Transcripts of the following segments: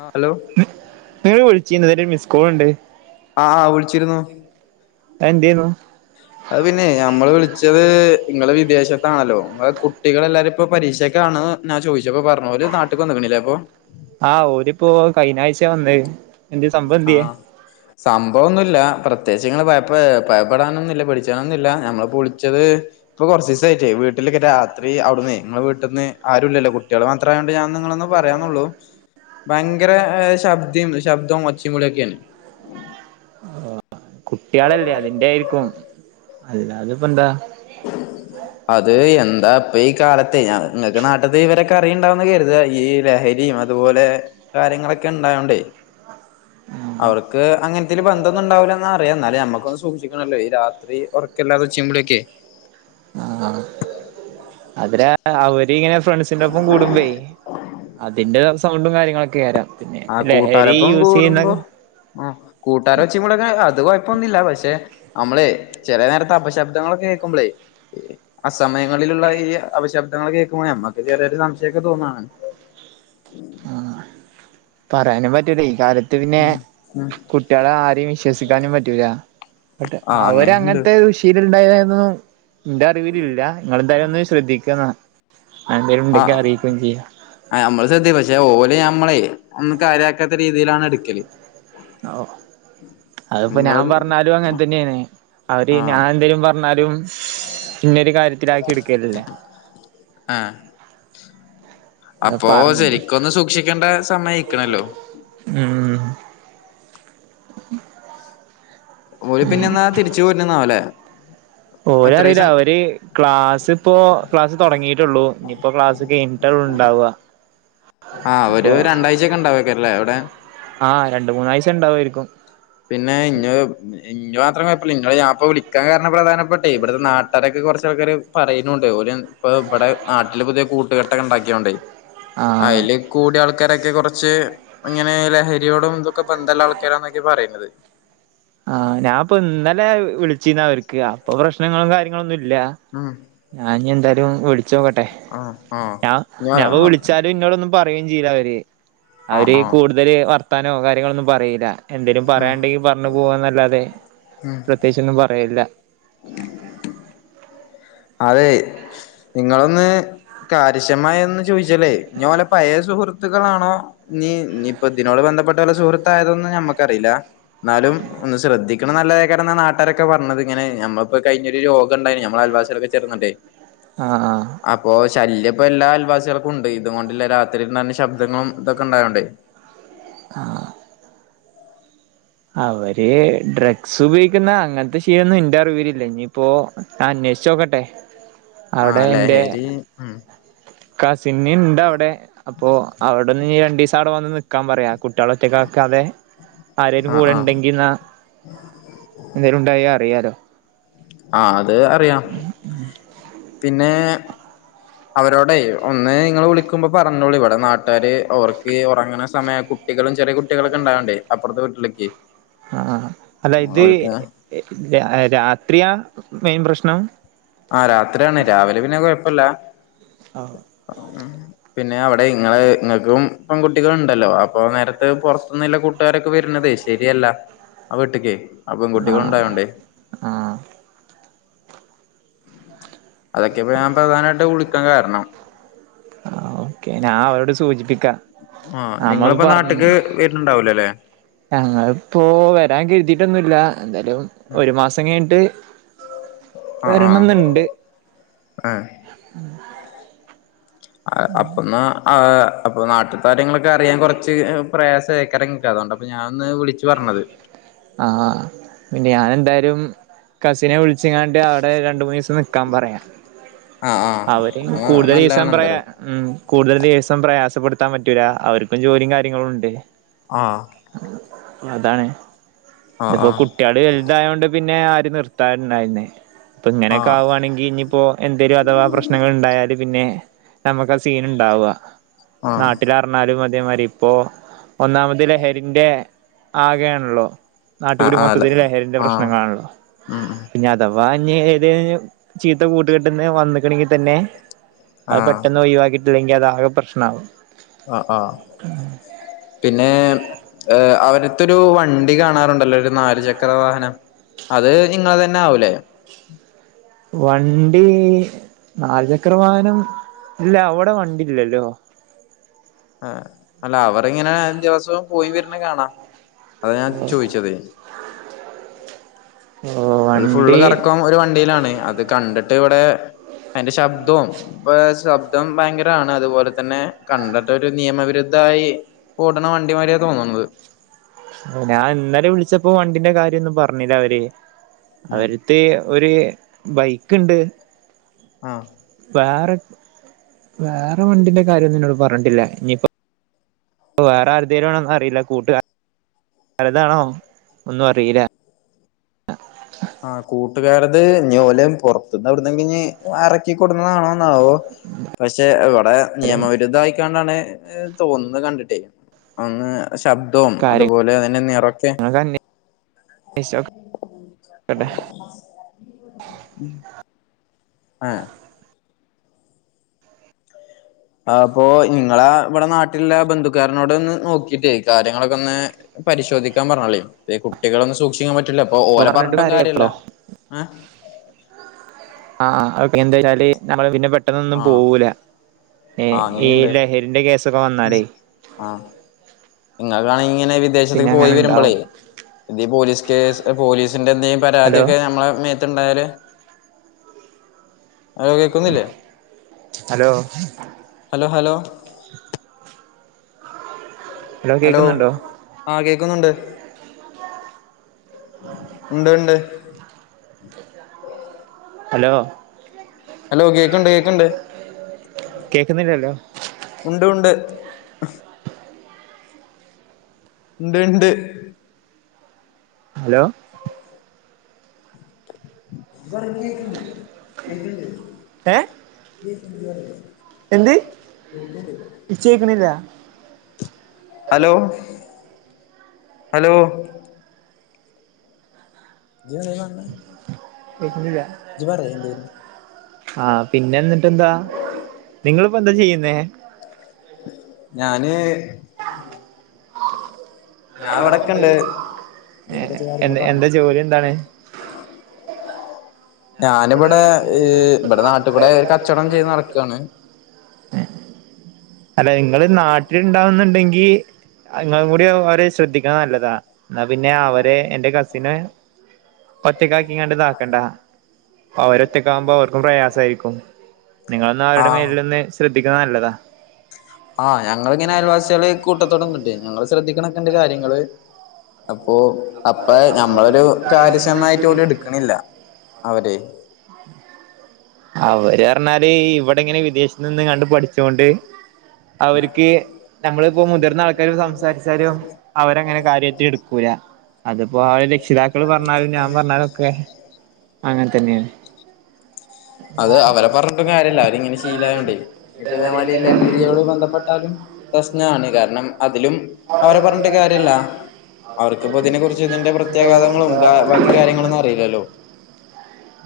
ആഹ് hello നിങ്ങള് വിളിച്ചീന്നോ, ഒരു മിസ്കോൾ കണ്ട് ആഹ് വിളിച്ചിരുന്നു അതെന്തെനു? അത് പിന്നെ ഞമ്മള് വിളിച്ചത് ഇങ്ങള് വിദേശത്താണല്ലോ, നിങ്ങളെ കുട്ടികൾളെല്ലാരും ഇപ്പോ പരീക്ഷ ക്കാണ് ഞാൻ ചോദിച്ച്, അപ്പൊ പറഞ്ഞു ഓര് നാട്ട്ക്ക് വന്ന്ക്കണിലേ ഇപ്പോ ആഹ് ഓരിപ്പോ കഴിഞ്ഞ ആഴ്ച വന്നേ ആഹ് സംഭവമൊന്നുമില്ല, പ്രത്യേകിച്ച് ഇങ്ങള് ഭയപ്പ് ഭയപ്പെടാനൊന്നും ഇല്ല പേടിച്ചാനൊന്നുമില്ല, ഞമ്മളിപ്പൊ വിളിച്ചത് ഇപ്പൊ കുറച്ചീസായിട്ട് വീട്ടിലൊക്കെ രാത്രി അവിടന്ന് നിങ്ങളെ വീട്ടന്ന് ആരും ഇല്ലോ കുട്ടികൾ മാത്രം ത്രം ആയോണ്ട് ഞാൻ നിങ്ങളൊട് ഒന്ന് പറയാന്നുള്ളൂ. ഭയങ്കര ശബ്ദേയ്ന്നു ശബ്‌ദോം ഒച്ചേം വിളിം ഒക്കെയാണ് ആഹ് കുട്ട്യളല്ലേ അതിന്റെ ആയിരിക്കും, അല്ലാതെ ഇപ്പൊ എന്താ അത് എന്താ ഇപ്പൊ ഈ കാലത്തെ ഞാൻ നിങ്ങക്ക് നാട്ട്ത്തെ വിവരൊക്കെ അറിയുണ്ടാവുന്ന് കരുതുകാ, ഈ ലഹരിയും അതു അതുപോലെ കാര്യങ്ങളൊക്കെ ഉണ്ടായോണ്ടേ അവർക്ക് അങ്ങനത്തെല് ബന്ധം ഒന്നും ഉണ്ടാവില്ലന്ന് അറിയാം എന്നാലും ഞമ്മുക്കൊന്ന് സൂക്ഷിക്കണല്ലോ ഈ രാത്രി ഉറക്കല്ലാതെ ഈ ഒച്ചേം വിളിയുമൊക്കേ അതിന് അവരിങ്ങനെ ഫ്രണ്ട്സിന്റെ ഒപ്പം കൂടുമ്പോയേ അതിന്റെ സൗണ്ടും കാര്യങ്ങളൊക്കെ [unintelligible] പിന്നെ ലഹരി യൂസ് ചെയ്യുന്നത് ആഹ് കൂട്ടാരും ഒച്ചേം ബഹളോക്കെ അത് കൊഴപ്പൊന്നുമില്ല, പക്ഷെ നമ്മളെ ചെലനേരത്തെ അപശബ്ദങ്ങളൊക്കെ കേൾക്കുമ്പളേ അസമയങ്ങളിലുള്ള ഈ അപശബ്ദങ്ങള് കേൾക്കുമ്പോേ നമ്മക്ക് ചെറിയൊരു സംശയൊക്കെ തോന്നാണ്. പറയാനും പറ്റൂല ഈ കാലത്ത് പിന്നെ ഉം ഉം കുട്ടികളെ ആരെയും വിശ്വസിക്കാനും പറ്റൂല ട്ട് ആ അവര് അങ്ങനെണ്ട് അങ്ങനത്തെ വിഷ ണ്ടായതായൊന്നും എന്റെ അറിവിലില്ല. നിങ്ങളെന്തായാലും ഒന്ന് ശ്രദ്ധിക്കുക എന്നാൽ ആഹ് എന്തേലും ഉണ്ടെങ്കില് അറിയിക്കുകയും ചെയ്യാം ആഹ് നമ്മള് ശ്രദ്ധ പക്ഷെ ഓലെ നമ്മളെ ഒന്നും കാര്യാക്കാത്ത രീതിയിലാണ് എടുക്കല് ഓഹ് അതിപ്പോ ഞാൻ നിങ്ങളും പറഞ്ഞാലും അങ്ങനെ തന്നെയാണ്. അവര് ആഹ് ഞാൻ എന്തെലും പറഞ്ഞാലും ഇന്നൊരു കാര്യത്തിലാക്കി എടുക്കലില്ല ആഹ് അപ്പൊ പറ ശരിക്കൊന്ന് സൂക്ഷിക്കേണ്ട സമയം ആയിക്കണല്ലോ ഉം ഓല് പിന്നെ എന്നാ തിരിച്ചു പോരന്നാവല്ലേ ഓര് അറിയില്ല ഓര് ക്ലാസ് ഇപ്പോ ക്ലാസ് തൊടങ്ങിയിട്ടുള്ളു, ഇനിയിപ്പോ ക്ലാസ് കഴിഞ്ഞിട്ടാവും ഉണ്ടാവുക ആഹ് ഒരു രണ്ടാഴ്ചയക്കെ ഉണ്ടാവക്കാരല്ലേ അവിടെ ആഹ് രണ്ട് മൂന്നായ്ച്ച ഉണ്ടാവായിരിക്കും പിന്നെ ഇഞ്ഞ് ഇഞ്ഞി മാത്രപ്പോ നിങ്ങള് ഞാൻപ്പോ വിളാൻ കാരണം പ്രധാനപ്പെട്ട ഇവിടുത്തെ നാട്ടുകാരൊക്കെ കുറച്ച ആൾക്കാര് പറയുന്നുണ്ട് ഓല് ഇപ്പൊ ഇവിടെ നാട്ടില് പുതിയ കൂട്ടുകെട്ടൊക്കെ ഉണ്ടാക്കിയൊണ്ടെയ് ആ അയ്ല് കൂടിയ ആൾക്കാരൊക്കെ കുറച്ച് ഇങ്ങനെ ലഹരിയോടും ഇതൊക്കെ ബന്ധമുല്ല ആൾക്കാരാന്നൊക്കെ പറയുന്നത് ആഹ് ഞാപ്പോ ഇന്നലെ വിളിചീന്നു അവർക്ക് അപ്പൊ പ്രശ്നങ്ങളും കാര്യങ്ങള ഒന്നും ഇല്ല ഉം ഞാൻ ഇനി എന്തായാലും വിളിച്ചോക്കട്ടെ ആഹ് ആഹ് ഞാ ഞാൻ ഞവ വിളിച്ചാല അവര് ഇന്നോടൊന്നും പറയും ചെയ്യൂല അവര് ആഹ് അവര് ആഹ് കൂടുതല് വർത്താനോ കാര്യങ്ങളൊന്നും പറയില്ല എന്തേലും ഉം പറയണ്ടെങ്കി പറഞ്ഞു പോവാന്നല്ലാതെ ഉം പ്രത്യേകിച്ചൊന്നും പറയില്ല അതെ നിങ്ങളൊന്ന് കാര്ശമായി ഒന്ന് ചോദിച്ചാലേ ഞ്ഞി ഓലെ പഴയ സുഹൃത്ത് സുഹത്തുക്കളാണോ നി നിപ്പോ ഇതിനോട് ബന്ധപ്പെട്ട വല്ല സുഹൃത്തായതൊന്നും നമ്മക്കറിയില്ല എന്നാലും ഒന്ന് ശ്രദ്ധി ക്ക്ണ നല്ലതാരയ്ക്കാരംന്നാ നാട്ടാരൊക്കെ പറഞ്ഞത്ങ്ങനെ നമ്മളിപ്പോ കഴിഞ്ഞൊരു യോഗണ്ടായ്ന്നു നമ്മള അയൽവാസിയാളൊക്കെ വെച്ച് ചെർന്നടേ ആഹ് ആഹ് അപ്പൊ ശല്യം ഇപ്പൊ എല്ലാ അൽവാസികൾക്കും ഉണ്ട് ഇത് കൊണ്ടില്ല രാത്രി ഉണ്ടാകുന്ന ശബ്ദങ്ങളും ഇതൊക്കെ ഉണ്ടായോണ്ടേ ആഹ് അവര് ഡ്രഗ്സ് ഉപയോഗിക്കുന്ന അങ്ങൻത്തെ ശീലൊന്നും എന്റെ അറിവിലില്ല ഇഞ്ഞിപ്പോ അന്വേഷിച്ച് നോക്കട്ടെ ആഹ് അവിടെ എന്റെ ലഹരി ഉം കസിന്ന്ണ്ടവിടെ അപ്പോ അവിടെന്ന് ഞ്ഞി രണ്ടിസം അവിടെ വന്ന് നിക്കാ പറയാ കുട്ട്യാളെ ഒറ്റക്കാക്കാതെ [unintelligible] ആഹ് കൂടെ ആഹ് ഉണ്ടെങ്കിന്നാ എന്തേലും ഉണ്ടായ അറിയാലോ ആഹ് അത് അറിയാം പിന്നേ അവരോടെയ് ഒന്ന് നിങ്ങള് വിളിക്കുമ്പോ പറഞ്ഞോളൂ ഇവിടെ നാട്ടുകാര് അവർക്ക് ഉറങ്ങ്ണ സമയം കു കുട്ടികളും ചെറിയ കുട്ട്യാളൊക്കെ ഇണ്ടാവ്ണ്ടെ അപ്പർത്തവീട്ടിലൊക്കെ ആഹ് അല്ല ഇത് രാത്രിയാ മെയിൻ പ്രശ്നം ആഹ് രാത്രിയാണ് രാവിലെ പിന്നെ കൊഴപ്പില്ല. ആഹ് പിന്നെ അവിടെ ഇങ്ങള് ഇങ്ങൾക്കും പെൺകുട്ടികളുണ്ടല്ലോ അപ്പൊ നേരത്തെ പൊർത്ത്ന്ന്ള്ള കൂട്ടുകാരൊക്കെ വരുന്നതേശ് ശരിയല്ല അവീട്ടിക്കേ ആഹ് പെൺ കുട്ടികളുണ്ടാവോണ്ടേ ആഹ് അതൊക്കെ ഇപ്പോ ഞാൻ പ്രധാനമായിട്ട് വിളിക്കാൻ കാരണം ആഹ് ഓക്കേ ഞാൻ അവരോട് സൂചിപ്പിക്കാ ആഹ് നിങ്ങളിപ്പ നാട്ടിക്ക് വരുന്നുണ്ടാവുല്ലല്ലേ ഞങ്ങളിപ്പോ വരാൻ കരുതീട്ടൊന്നുമില്ലാ എന്തായാലും ഒരു മാസം കഴിഞ്ഞിട്ട് അഹ് ആഹ് വരണംന്നുണ്ട് ആഹ് അഹ് അപ്പന്നാ [unintelligible] അപ്പൊ നാട്ട്ത്തെകാര്യങ്ങളൊക്കെ അറിയാൻ കൊറച്ച് പ്രയാസ അയ്ക്കാരംൻക്ക് അതുകൊണ്ടാപ്പൊ ഞാൻ ഒന്ന് വിളിച്ച് പർഞ്ഞത്. ആഹ് പിന്നെ ഞാനെന്തായാലും കസിനെ വിളിച്ച്ങ്ങാണ്ട് അവിടെ രണ്ടു മൂന്ന് ദിവസം നിക്കാൻ പറയാം. ആഹ് അവര ആഹ് അത് കൂടുതൽ ദഈസം നല്ലതാണ് [unintelligible] പറയാ എന്തായാലും ഉം കൂടുതൽ ദിവസം പ്രയാസപ്പെടുത്താൻ പറ്റൂല അവർക്കും ജോലിയും കാര്യങ്ങളും ഉണ്ട്. ആഹ് അതാണ് ആഹ് ഇതിപ്പോ ആഹ് കുട്ടി കുട്ടികൾ വലുതായതുകൊണ്ട് പിന്നെ ആര് നിർത്താറട്ടുണ്ടായിന്നേ അപ്പൊ ഇങ്ങനെയൊക്കെ ആവുവാണെങ്കിൽ ഇനിപ്പോ എന്തെലും അഥവാ പ്രശ്നങ്ങൾ ഉണ്ടായാലും പിന്നെ നമുക്ക് ആ സീൻ ഉണ്ടാവുക ആഹ് നാട്ടിലറഞ്ഞാലും അതേമാതി ഇപ്പോ ഒന്നാമത് ലഹരിന്റെ ആകെയാണല്ലോ ആഹ് ആഹ് നാട്ടുകൂടി ആഹ് അതെ മൊത്തത്തിന് ലഹരിന്റെ ആഹ് പ്രശ്നങ്ങളാണല്ലോ ഉം ഉം ഇനത് അഥവാ അഞ് ഏത ചീത്ത കൂട്ടുക കെട്ടന്ന് വന്നക്കണെങ്കി തന്നെ അത് ആഹ് പെട്ടെന്ന് ഒഴിവാക്കിട്ടില്ലെങ്കിൽ അത് ആകെ പ്രശ്നമാവും ആഹ ആഹ പിന്നെ ഏർ അവവിടുത്തൊരു വണ്ടി കാണാറുണ്ടല്ലോ ഒരു നാലുചക്ര വാഹനം അത് നിങ്ങ തന്നെ ആവൂലേ വണ്ടി നാാലുചക്ര വാഹനം ഇല്ല അവിടെ വണ്ടി ഇല്ലല്ലോ ആഹ അല്ല അവർങ്ങനെ ദിവസവും പോയി വരുന്ന കാണാം അതാ ഞാൻ ചോദിച്ചത് ഓ ഒരു ഫുള്ള് വണ്ടി കറക്കം ഒരു വണ്ടിയിലാണ് അത് കണ്ടിട്ട് ഇവിടെ അതിന്റെ ശബ്ദവും ഇപ്പൊ ശബ്ദം ഭയങ്കരമാണ് അതുപോലെ തന്നെ കണ്ടിട്ട ഒരു നിയമവിരുദ്ധായി ഓടന വണ്ടിമാതിരിയ തോന്നണുന്നത് ഞാൻ ഇന്നലെ വിളിച്ചപ്പോ വണ്ടിന്റെ കാര്യംന്നും പറഞ്ഞില്ല അവര് അവര് ഏഹ് മത്തെ ഒരു ബൈക്ക് ഉണ്ട് ആഹ വേറെ വേറെ വണ്ടിന്റെ കാര്യംന്നും നിന്നോട് പറഞ്ഞിട്ടില്ല ഇനി വേറെ ആരുതലും വണോന്നും അറിയില്ല കൂട്ടുകാര പലതാണോ ഒന്നും അറിയില്ല ആ കൂട്ടുകാരുത് ഞോലം പുറത്തന്ന് അവിട കഴ ടുന്നതാണോന്നാവോ പക്ഷെ ഇവിടെ രും നിയമവിരുദ്ധ ആയിക്കണ്ടാണ് തോന്നുന്നു കണ്ടിട്ടേ അന്ന് ശബ്ദവും കാര്യങ്ങളൊക്കെ അതുപോലെ അതിന്റെ നിറൊക്കെ ഓക്കെെ ഉ ഉം ആഹ അപ്പൊ നിങ്ങളെ ഇവിടെ നാട്ടിലുള്ള ബന്ധുക്കാരനോട് ഒന്ന് നോക്കിട്ടേ കാര്യങ്ങളൊക്കെ ഒന്ന് പരിശോധിക്കാൻ പറഞ്ഞല്ലേ കുട്ടികളൊന്നും സൂക്ഷിക്കാൻ പറ്റില്ല അപ്പൊ ഇപ്പൊ ഓല പറഞ്ഞിട്ട് പറഞ്ഞിട്ടും കാര്യല്ല കാര്യമല്ല ഇപ്പളോ ആ ആ ഓക്കെ എന്താ വെച്ചാല് നമ്മള് പിന്നെ പെട്ടെന്നൊന്നും ആഹ് പോവൂല ഏ ആഹ് ഈ ലഹരിന്റെ കേസൊക്കെ വന്നാലേ ആഹ നിങ്ങക്കാണെങ്കിൽ ഇങ്ങനെ പിന്നെ വിദേശത്തേക്ക് പോയി അങ്ങനെ വരുമ്പോളേ ഇണ്ടാവും ഇത പോലീസ് കേസ് പോലീസിന്റെ എന്ത ഹലോ പരാതിയൊക്കെ നമ്മളെ മേത്ത് ഉണ്ടായാല് അലോ കേക്കന്നില്ലേ ഹലോ ഹലോ ഹലോ ഹലോ ആഹ കേക്കുന്നുണ്ട് ഉണ്ട് ഉണ്ട് ഹലോ ഹലോ കേൾക്കുണ്ട് കേൾക്കുണ്ട് കേൾക്കുന്നില്ലല്ലോ ഉണ്ട് ഉണ്ട് ഉണ്ട് ഉണ്ട് ഹലോ പറ കേക്കുന്ന കേക്കില്ലേ ഏ എന്ത് ഇച്ച് കേക്കണില്ല [unintelligible] ഹലോ ഹലോ നീ എന്താ ഈ കാണാനേ വിക്കുന്ല്ല ആഹ പിന്നെ എന്നിട്ട്ന്താ നിങ്ങിപ്പോ എന്താ ചെയ്യുന്നേ ഞാന് ഞാൻ എവിടൊക്കെ ഇണ്ട് എ എന്താ ജോലി എന്താണ് [unintelligible] ഞാനിബടെ ഇബടെ നാട്കൂടെ ഒരു കച്ചവടം ചെയ്ത് നടക്കയാണ് അല്ല നിങ്ങള് നാട്ടിലുണ്ടാവുന്നുണ്ടെങ്കി ഇങ്ങളും കൂടി അവര് ശ്രദ്ധിക്കണ നല്ലതാ എന്നാ പിന്നെ അവര് എന്റെ കസിന് ഒറ്റക്കാക്കിങ്ങാണ്ട് ഇത ആക്കണ്ടൊ അവര ഒറ്റക്കാകുമ്പോ അവർക്കും പ്രയാസമായിരിക്കും നിങ്ങളെന്നാ അവരുടെ ആഹ് മേലിലൊന്ന് ശ്രദ്ധിക്കുന്ന നല്ലതാ ആഹ് ഞങ്ങ ഇങ്ങനെ അയൽവാസികള് കൂട്ടത്തോടൊ ഒന്നിട്ട് ഞങ്ങൾ ശ്രദ്ധിക്കണക്കെണ്ട് കാര്യങ്ങൾ അപ്പൊ അപ്പ നഞമ്മളൊരു കാര്യക്ഷമമായിട്ട് പോലും എടുക്കണില്ല അവരെ അവര് പറഞ്ഞാല് ഇവിടെ ഇങ്ങനെ വിദേശത്ത് നിന്ന് കണ്ട് പഠിച്ച കൊണ്ട് അവർക്ക് നമ്മളിപ്പോ മുതിർന്ന ആൾക്കാര് സംസാരിച്ചാലും അവരങ്ങനെ കാര്യമായിട്ട് എടുക്കൂല അതിപ്പോ ആഹ രക്ഷിതാക്കൾ പറഞ്ഞാലും ഞാൻ പറഞ്ഞാലും ഒക്കെ അങ്ങനെ തന്നെയാണ് അത് അവരെ പറഞ്ഞിട്ടും കാര്യല്ല അവരിങ്ങനെ ശിലായോണ്ട് ഇപ്പ ഇതേമാതിരി ലഹരിയോട് ബന്ധപ്പെട്ടാലും പ്രശ്നമാണ് കാരണം അതിലും അവരെ പറഞ്ഞിട്ട കാര്യമില്ല അവർക്കിപ്പോ ഇതിനെ കുറിച്ച് ഇതിന്റെ പ്ര കഥങ്ങളും ബാക്കി കാര്യങ്ങളൊ ഒന്നും അറിയില്ലല്ലോ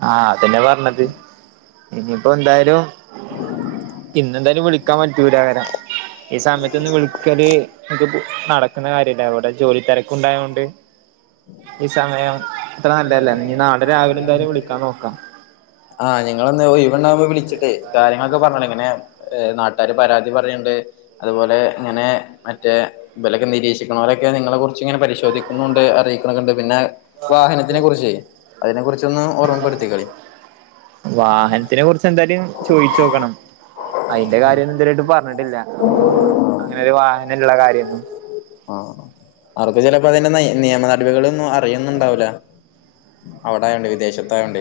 ആഹ അതന്നെ പറഞ്ഞത് ഇനിയിപ്പോ എന്തായാലും ഇന് എന്തായാലും വിളിക്കാൻ പറ്റൂലാകാരം ഈ സമയത് ഒന്ന് വിളിക്കല്ക്ക് നടക്കുല കുന്നകാര്യല്ല അവിടെ ജോലി തിരക്ക് ഉണ്ടായത് കൊണ്ട് ഈ സമയം ഇത്ര നല്ലല്ല ഇനി നാളെ രാവിലെ എന്തായാലും വിളിക്കാൻ നോക്കാം ആഹ നിങ്ങളെ ഒഴിവു ഉണ്ടാകുമ്പോൾ വിളിച്ചിട്ട് കാര്യങ്ങളൊക്കെ പറഞ്ഞള് ഇങ്ങനെ നാട്ടാാര് പരാതി പറയണ്ട് അതുപോലെ ഇങ്ങനെ മറ്റേ. ഇബലെക്കെ നിരീക്ഷിക്കണം അലൊക്കെ നിങ്ങളെ കുറിച്ച് ഇങ്ങനെ പരിശോധിക്കുന്നുണ്ട് അറിയിക്കണണ്ട് പിന്നെ വാഹനത്തിനെ കുറിച്ച് അതിനെ കുറിച്ചൊന്ന് ഓർമ്മപ്പെടുത്തി കളി വാഹനത്തിനെ കുറിച്ച് എന്തായാലും ചോയിച്ചു നോക്കണം അതിന്റെ കാര്യൊന്നും ഇതുവരെയായിട്ടും പറഞ്ഞിട്ടില്ല അങ്ങനെരു വാഹനള്ള കാര്യൊന്നും ആഹ അവർക്ക് ചിലപ്പോ അതിന്റെ ന നിയമ നടപികള ഒന്നും അറിയൊന്നുംണ്ടാവില അവിടെ ആയതുകൊണ്ട് വിദേശത്തായണ്ട്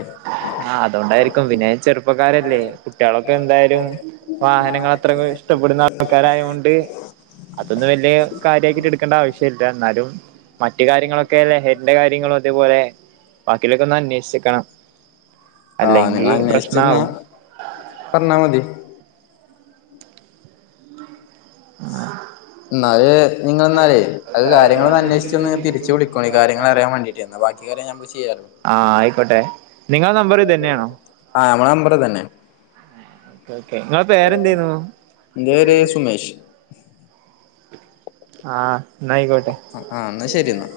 ആഹ അതൊണ്ടായിരിക്കും പിന്നെ ചെറുപ്പക്കാരല്ലേ കുട്ടികളൊക്കെ എന്തായാലും വാഹനങ്ങൾ അത്ര ഇഷ്ടപ്പെടുന്ന ആൾക്കാരായൊണ്ട് അതൊന്നും വലിയ കാര്യക്കിട്ട് എടുക്കേണ്ട ആവശ്യ ഇല്ല ന്നാലും മറ്റു കാര്യങ്ങളൊക്കെ ലഹരിന്റെ കാര്യങ്ങളും അതേപോലെ ബാക്കിലൊക്കെ ഒന്ന് അന്വേഷിക്കണം ആഹ് നിങ്ങളെ അന്വേഷിച്ചിന്ന പ്രശ്നാവും പറഞ്ഞാ മതി ആഹ് എന്നാല് നിങ്ങള്ന്നാലെ അഹ് കാര്യങ്ങളൊന്ന് അന്വേഷിച്ചൊന്ന് തിരിച്ചു വിളിക്കോനി കാര്യങ്ങള് അറിയാൻ വാണ്ടിട്ടേര്ന്നു ന്നാ വാ ക്കി കാര്യം ഞമ്മള് ചെയ്യാലോ ആഹ് ആയിക്കോട്ടെ നിങ്ങളെ നമ്പർ ഇതന്നേണോ? ആഹ് അമ്മളെ നമ്പർ ഇതന്നെ ക്കൊക്കെ ഇങ്ങളെ പേരെന്തേര്ന്നു ഇന്റെ പേര് സുമേഷ് ആഹ് ന്നായിക്കോട്ടെ ആഹ് ആഹ് ഇന്നാ ശരിയന്നാ